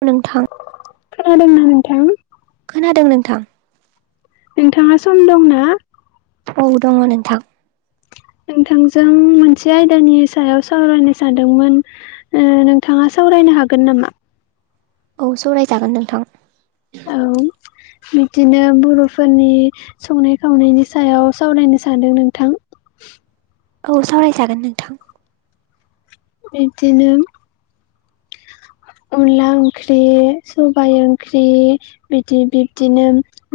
[unintelligible] नोंथां खोनादोंना नोंथां खोनादों नोंथां। नोंथाङा सम दंना? औ दङ' नोंथां। नोंथांजों मोनसे आयदानि सायाव सावरायनो सानदोंमोन ओ नोंथाङा सावराय नो हागोन नामा? औ सरायजागोन नोंथां। औ बिदिनो बर'फोरनि संनाय खावनायनि सायाव सावरायनो सानदों नोंथां। औ सावरायजागोन नोंथां। इदिनो अनला ओंख्रि, सबाय ओंख्रि बिदि बिब्दिनो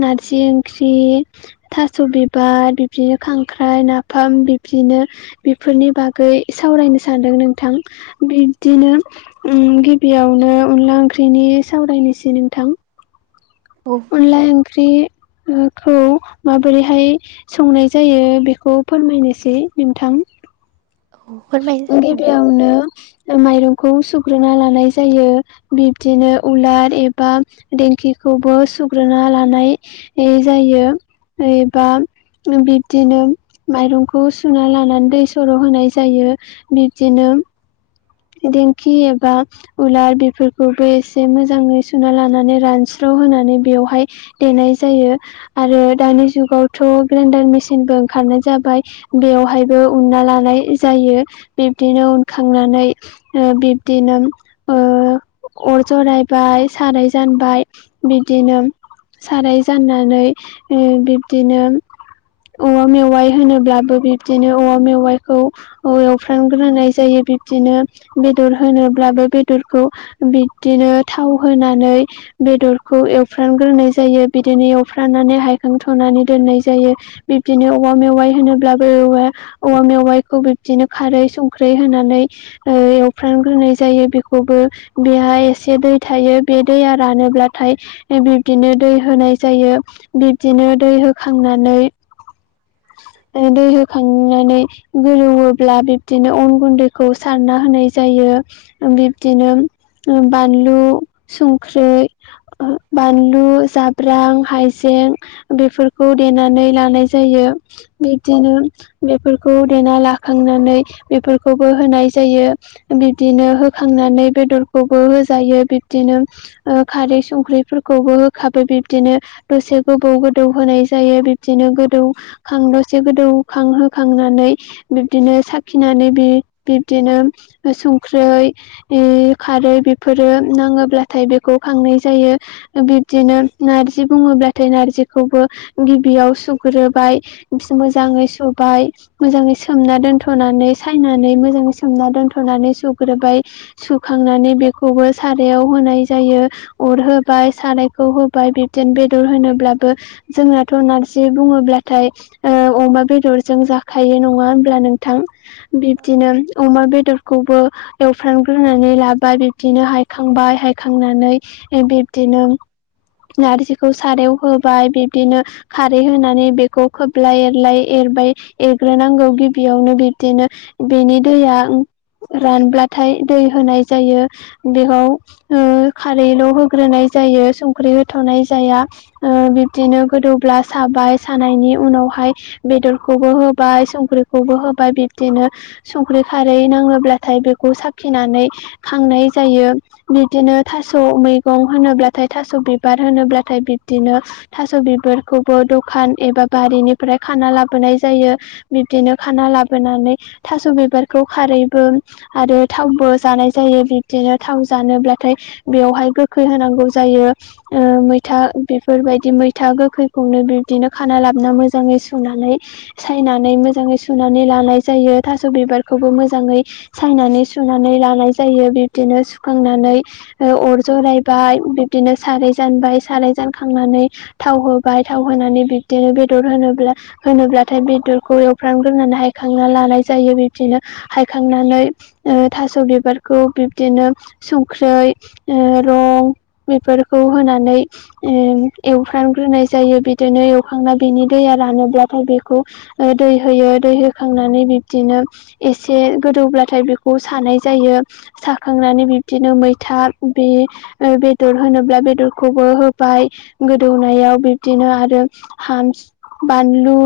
नारज जि ओंख्रि, थास' बिबार बिब्दिनो खांख्राइ, नाफाम बिब्दिनो बेफोरनि बागै सावरायनो सानदों नोंथां। बिब्दिनो उम गिब बेयावनो अनला ओंख्रिनि सावरायनोसै नोंथां। औ अनला ओंख्रि ओखौ माबोरैहाय संनाय जायो बेखौ फोरमायनोसै नोंथां। औ फोरमाय ओ नोंथां गिबियावनो ओ माइरंखौ सुग्रोना लानाय जायो। बिब्दिनो उलार एबा देंखिख खौबो सुग्रोना लानाय ए जायो‌‌। एबाम ओम बिब्दिनोम माइरंखौ सुना लानानै दै सर' होनाय ज जायो। बिब्दिनोम दिंखि एबा उलार बेफोरखौबो एसे मोजाङै सुना लानानै रानस्र [unintelligible] होनानै बेयावहाय देनाय जायो आरो दानि जुगावथ' ग्रेनडार मेसिनबो ओंखारनाय जाबाय बेयावहायबो उनना लानाय जायो बिबदिनो उनखांनानै ओ बिब्दिनोम ओ अर जरायबाय साराय जानबाय बिदिनोम साराय जाननानै ओ बिब्दिनोम औवा मेवाइ होनोब्लाबो बिब्दिनो औवा मेवाइखौ औ एवफ्रानग्रोनाय जायो। बिब्दिनो बेदर होनोब्लाबो बेदरखौ बिदिनो थाव होनानै बेदर [unintelligible] खौ एवफ्रानगोरनाय जायो बिदिनो एवफ्रानानै हायखां थ'नानै दोननाय जायो बिबदिनो [unintelligible] ओ मेवाइ होनोब्लाबो औ [unintelligible] औवा मेवाइखौ बिब्दिनो खारै संख्रै होनानै ओ एवफ्रामग्रोनाय जायो बेखौबो बेहाय एसे दै थायो बे दैया रानोब्ला था [unintelligible] [unintelligible] ओ बिब्दिनो दै होनाय जायो बिबदिनो दै होखांनानै [inaudible] दै होखांनानै गोदौयोब्ला बिब्दिनो अन गुन्दैखौ सारना होनाय जायो बिब्दिनो बानलु संख्रि [unintelligible] बानलु जाब्रां हायजें बेफोरखौ देनानै लानाय जायो । बिदिनो बेफोरखौ देना लाखांनानै बेफोरखौबो होनाय [unintelligible] बिदिनो होखांनानै बेदरखौबो होजायो । बिदिनो ओ खारै संख्रिफोरखौबो होखाबाय बिबदिनो दसे गोबौ गोदौ होनाय जायो । बिबदिनो गोदौ खां दसे गोदौखां होखांनानै बिब्दिनो साखिनानै बिदिनो संख्रै खारै बेफोरो नाङोब्लाथाय बेखौ खांनो बिदिनो नारजि बुङोब्लाथाय नारजिखौबो गिबियाव सुग्रो बाय मोजाङै सुबाय मोजाङै सोमना दोनथ'नानै सायनानै मोजां सोमना दोनथ'नानै सुग्रोबाय सुखांनानै बेखौबो सारायाव होनाय जायो । अर होबाय सारायखौ होबाय बिबदिेन बेदर होनोब्लाबो जोंनाथ' नारजि बुङोब्ला नाथाय ओ अमा बेदरजों जाखायो नङा होनब्ला नोंथां बिब्दिनो अमा बेदरखौबो एवफ्रानग्रोनानै लाबाय बिब्दिनो हायखांबाय हायखांनानै बिब्दिनो। [inaudible] एरबाय एरग्रोनांगौ गिबियावनो बिब्दिनो बेनि दैया रानब्लाथाय दै होनाय जायो । जायो संख्रि होथ'नाय जाया बेहाय बेदरखौबो होबाय संख्रिखौबो होबाय बिब्दिनो संख्रि थास' मैगं होनोब्लाथाय थास' बिबार होनोब्लाथाय बिब्दिनो थास' बिबारखौबो द खान एबा बारिनिफ्राय खाना लाबोनाय जायो बिब्दिनो खाना लाबोनानै थास' बिबारखौ खारैबो आरो थावबो जानाय जायो बिबदिनो थाव जानोब्लाथाय बेयावहाय गोखैंय होनांगौ जायो। मैथा बेफोरबायदि मैथा गोखैंखौनो बिबदिनो खाना लाबोना मोजाङै सुनानै सायनानै मोजाङै सुनानै लानाय जायो । थास' बिबारखौबो मोजाङै सायनानै सुनानै लानाय जायो बिब्दिनो सुखांनानै [unintelligible] [unintelligible] जायो बिब्दिनो हायखांनानै ओ थास' बिबारखौ बिब्दिनो संख्रै रंग बेफोरखौ होनानै एवफ्रामग्रोनाय जायो । बिदिनो एवखांना बिनि दैया रानोब्लाथाय बेखौ दै होयो दै होखांनानै बिदिनो एसे गोदौब्लाथाय बेखौ सानाय जायो साखांनानै बिबदिनो मैथा बे बेदर होनोब्ला बेदरखौबो होबाय गोदौनायाव बिबदिनो [unintelligible] बानलु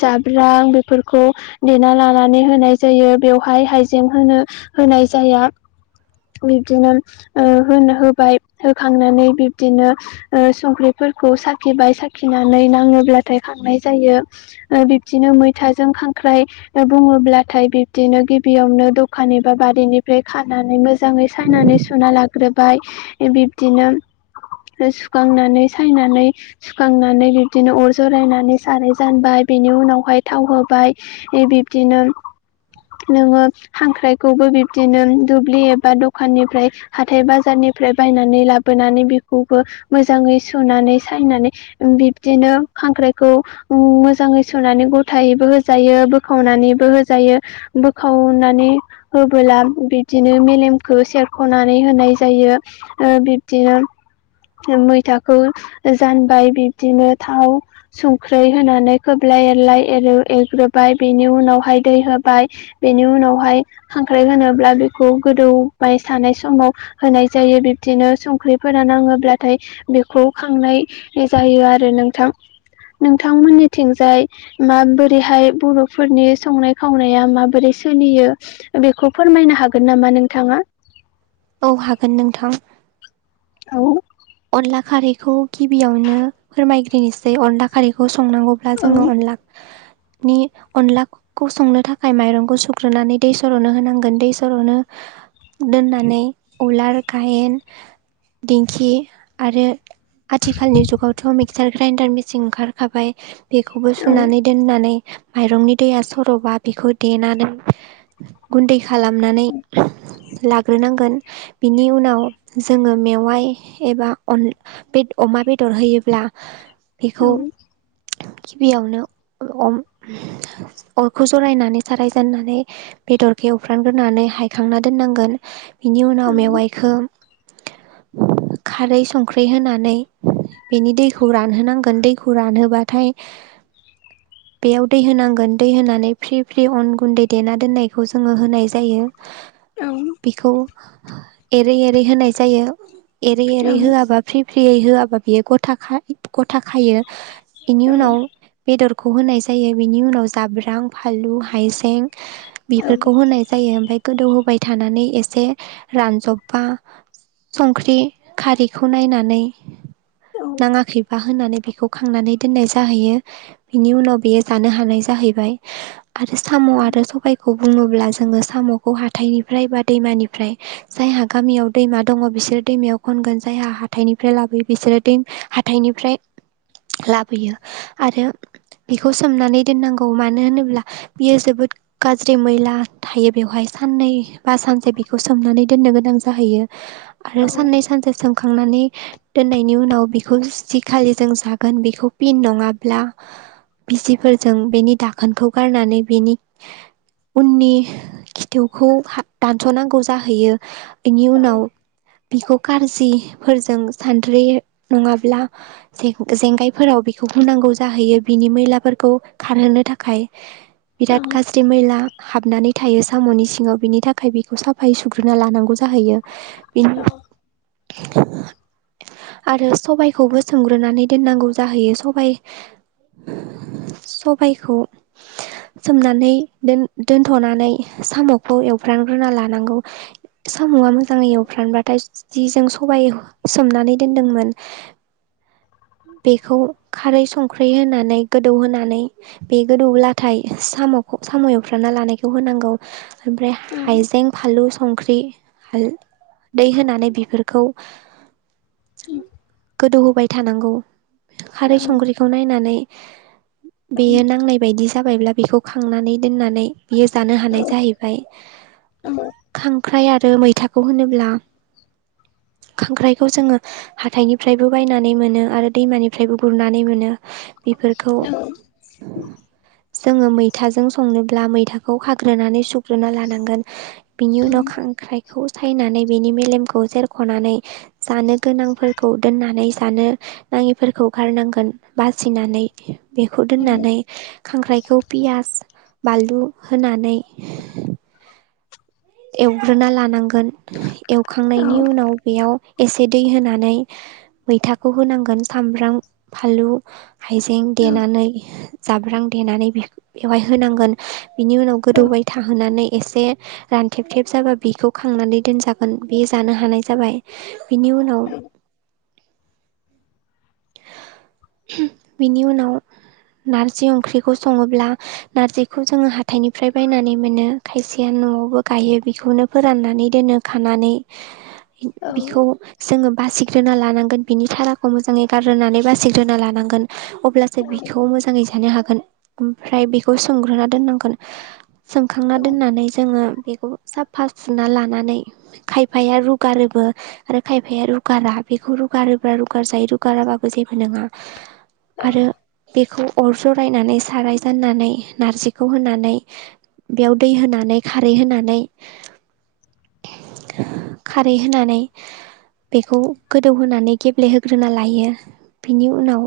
जाब्रां बेफोरखौ देना ला नानै होनाय जायो बेवहाय हाइजें होनो होनाय जाया । बिब्दिनो ओ होन होबाय होखांनानै बिब्दिनो संख्रि खौ साखिबाय साखिनानै नाङोब्लाथाय खांनाय जायो । ओ बिबदिनो मैथाजों खांख्राइ बुङोब्लाथाय बिब्दिनो गिबियावनो दखान एबा बारिनिफ्राय खानानै मोज जाङै सनानै सुना लाग्रोबाय बिब्दिनो सुखांनानै सायनानै सुखांनानै बिब्दिनो अर जरायनानै साराय जानबाय बेनि उनावहाय थाव होबाय बिब्दिनो नोङो खांख्रायखौबो बिब्दिनो दुब्लि एबा दखाननिफ्राय हाथाय बाजार निफ्राय बायनानै लाबोनानै बेखौबो मोजाङै सुनानै सायनानै बिबदिनो खांख्राइखौ मोजाङै सुनानै गथायैबो होजायो। बोखावनानैबो होजायो बोखावनानै होबोला बिबदिनो मेलेमखौ सेर खनानै होनाय जायो बिब्दिनो मैथाखौ जानबाय बिब्दिनो थाव संख्रै होनानै खोब्ल एलाइ एरलाय एरो एरग्रोबाय बेनि उनावहाय दै होबाय बेनि उनावहाय खांख्राइ होनोब्ला बेखौ गोदौबाय सानाय समाव होनाय जायो बिब्दिनो संख्रिफोरा नाङोब्लाथाय बेखौ खांनाय जायो आरो नोंथां नोंथांमोननिथिंजाय माबोरैहाय बर' फोरनि संनाय खावनाया माबोरै सोलियो बेखौ फोरमायनो हागोन नामा नोंथाङा औ हागोन नोंथां औ अनला खारैखौ गिबियावनो फोरमायग्रोननिसै अनला खारैखौ स संनांगौब्ला औ जोङो अनला अनलाखौ संनो थाखाय माइरंखौ सुग्रोनानै दै सर'नो होनांगोन दै सरावनो दोननानै उलार गायेन दिंखि आरो आथिखालनि जुगावथ' मिक्सार ग्राइन्डार मेचिन ओंखारखाबाय बेखौबो सुनानै दोननानै माइरंनि दैया सर'बा बेखौ देनानै गुन्दै खालामनानै लाग्रोनांगोन बिनि उनाव जोङो मेवाय एबा अन बे अमा बेदर होयोब्ला बेखौ औ गिबियावनो अरखौ जरायनानै सारायजेननानै बेदरखौ एवफ्रानग्रोनानै हायखांना दोननांगोन बिनि उनाव औ मेवाइखौ खारै संख्रै होनानै बेनि दैखौ रानहोनांगोन दैखौ रानहोबाथाय बेयाव दै होनांगोन दै होनानै फ्रि फ्रि अन गुन्दै देना दोननायखौ जोङो होनाय जायो औ बेखौ एरै एरै होनाय जायो एरै एरै होआाबा फ्रि फ्रियै होआबा बियो गथा गथा खायो बेनि औ उनाव बेदरखौ होनाय जायो बेनि उनाव जाब्रां फानलु हाइजें औ बेफोरखौ होनाय जायो ओमफफ्राय गोदौहोबाय थानानै एसे रानजबबा संख्रि खारैखौ नायनानै नाङाखैबा होनानै बेखौ खांनानै दोननाय जाहैयो बिनि उनाव बेयो जानो हानाय जाहैबाय आरो साम' आरो सबायखौ खौ बुङोब्ला जोङो साम'खौ हाथाइनिफ्राय बा दैमानिफ्राय जायहा गामियाव दैमा दङ बिस सोर दैमायाव खनगोन जायहा हाथाइनिफ्राय लाबोयो बिसोरो दै हाथाइनिफ्राय लाबोयो आरो बेखौ सोमनानै दोननांगौ मानो होनोब्ला बियो जोबोद गाज्रि मैला थायो बेवहाय साननै बा सानसे बेखौ सोमनानै दोननो गोनां जाहैयो आरो सान सोमखांनानै दोननायनि उनाव बेखौ जि खालि जों जागोन बेखौ फिन नङाब्ला बिसिफोरजों बेनि दाखोनखौ गारनानै बेनि उननि खिथौखौ दानस'नांगौ जाहैयो बेनि उनाव बिखौ खारजि फोरजों सानद्रि नङाब्ला जेंगायफोराव बेखौ हुनांगौ गौ जाहैयो बिनि मैलाफोरखौ खारहोनो थाखाय बिराद गाज्रि मैला हाबनानै थायो साम'नि सिङाव बिनि थाखाय बेखौ साफायै सुग्रोना लानांगौ जाहैयो बि आरो सबायखौबो सोमग्रोनानै दोननांगौ जाहैयो सबाइ सबायखौ सोमनानै दोन दोनथ'नानै साम'खौ एवफ्रामग्रोना लानांगौ साम' मोजाङै एवफ्रामबाथाय जि जों सबाइ सोमनानै दोनदोंमोन उ बेखौ खारै संख्रि होनानै गोदौ होनानै बे गोदौब्लाथाय साम'खौ साम' एवफ्रामना लानायखौ होनांगौ ओमफ्राय हायजें फानलु संख्रि हालदै होनानै बेफोरखौ गोदौहोबाय थानांगौ। खारै संख्रिखौ नायनानै बेयो नांनाय बायदि जाबायब्ला बेखौ खांनानै दोननानै बियो जानो हानाय जाहैबाय। उम ख्राइ आरो मैथाखौ होनोब्ला खांख्राइखौ जोङो हाथाइनिफ्रायबो बायनानै मोनो आरो दैमानिफ्रायबो गुरनानै मोनो। बेफोरखौ जोङो मैथाजों संनोब्ला मैथाखौ हाग्रोनानै सुग्रोना लानांगोन। बिनि उनाव खांख्राइखौ सायनानै बिनि मेलेमखौ जेर ख'नानै जानो गोनांफोरखौ दोननानै जानो नाङिफोरखौ गारनांगोन बा बासिनानै बेखौ दोननानै खांख्राइखौ पियास बानलु होनानै एवग्रोना लानांगोन एवखांनायनि उनाव बेयाव एसे दै होनानै मैथाखौ होनांगोन सामब्राम फानलु हायजें देनानै जाब रां देनानै बेव-बेवहाय होनांगोन बिनि उनाव गोदौबाय थाहोनानै एसे रानथेबथेब जाबा बिखौ खांनानै दोनजागोन बे जानो हानाय जाबाय बिनि उनाव बिनि उनाव नार्जि ओंख्रिखौ सङोब्ला नारजिखौ जोङो हााइनिफ्राय बायनानै मोनो खायसेया न'आवबो गायो बेखौनो फोराननानै दोनो खानानै बिखौ जोङो बासि सिग्रोना लानांगोन बिनि थाराखौ मोजाङै गारग्रोनानै बासिग्रोना लानांगोन अब्लासो बिखौ मोजाङै जानो हागोन ओमफ्राय बेखौ सोमग्रोना दोननांगोन सोमखांना दोननानै जोङो बे खौ साफा सुना लानानै खायफाया रुगारोबो आरो खायफाया रुगारा बे खौ रुगारोब्ला रुगार जायो रुगाराबाबो जेबो नङा आरो बेखौ अर जरायनानै साराय जाननानै नारजिखौ होनानै बेयाव दै होनानै खारै होनानै खारै होनानै बेखौ गोदौहोनानै गेब्लेहोग्रोना लायो बिनि उनाव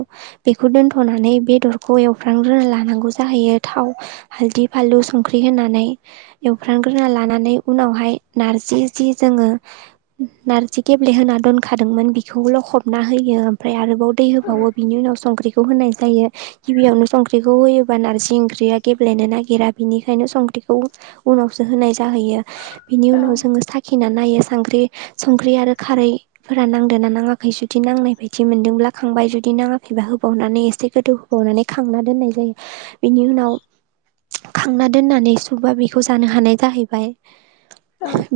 बेखौ दोनथ'नानै नै बेदरखौ एवफ्रामग्रोनानै लानांगौ जाहैयो थाव हालदै फानलु संख्रि होनानै एवफ्राम गोरना लानानै उनावहाय नारजि जि जोङो नार्जि गेब्लेहोना दोनखादों मोन बेखौ ल'खबना होयो ओमफ्राय आरोबाव दै होबावो बिनि उनाव संख्रिखौ खौ होनाय जायो गिबियावनो संख्रिखौ होयोबा नारजि ओंख्रिया गेब्लेनो नागिरा बेनिखायनो संख्रि खौ उनावसो होनाय जाहैयो बिनि उनाव जोङो साखि ना नायो संख्रि संख्रि आरो खारैफोरा नांदोंना नाङाखै जुदि नांनाय बायदि मोनदोंब्ला खांबाय जुदि नाङाखैबाबा होबावनानै एसे गोदौ होबावनानै खांना दोननाय जायो। बेनि उनाव खांना दोननानै सुबा बेखौ जानो हानाय जाहैबाय।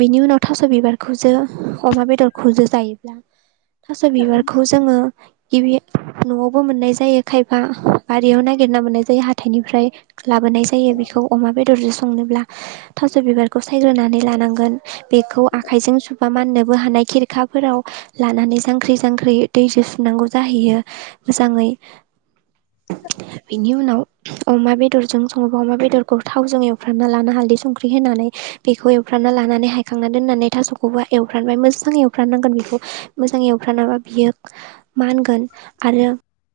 बिनि उनाव थास' बिबारखौजो अमा बेदरखौजो जायोब्ला थास' बिबारखौ जोङो गिबि न'आवबो मोननाय जायो खायफा बारियाव नागिरना मोननाय जायो हाथायनिफ्राय लाबोनाय जायो। बेखौ अमा बेदरजों संनोब्ला थास' बिबारखौ सायग्रोनानै लानांगोन बेखौ आखाइजों सुबा माननो बो हानाय खेरखाफोराव लानानै जांख्रि जांख्रि दै जों सुननांगौ जाहैयो मोजाङै [inaudible] बेनि उनाव अमा बेदरजों सङोबा अमा बेदरखौ थावजों एवफ्रामना लाना हालदै संख्रि होनानै बेखौ एवफ्रामना लानानै हायखांना दोननानै थासखौबो एवफ्रामबाय मोजां एवफ्रामनानै नांगोन बेखौ मोजां एवफ्रामनाबा बियो मा होनगोन आरो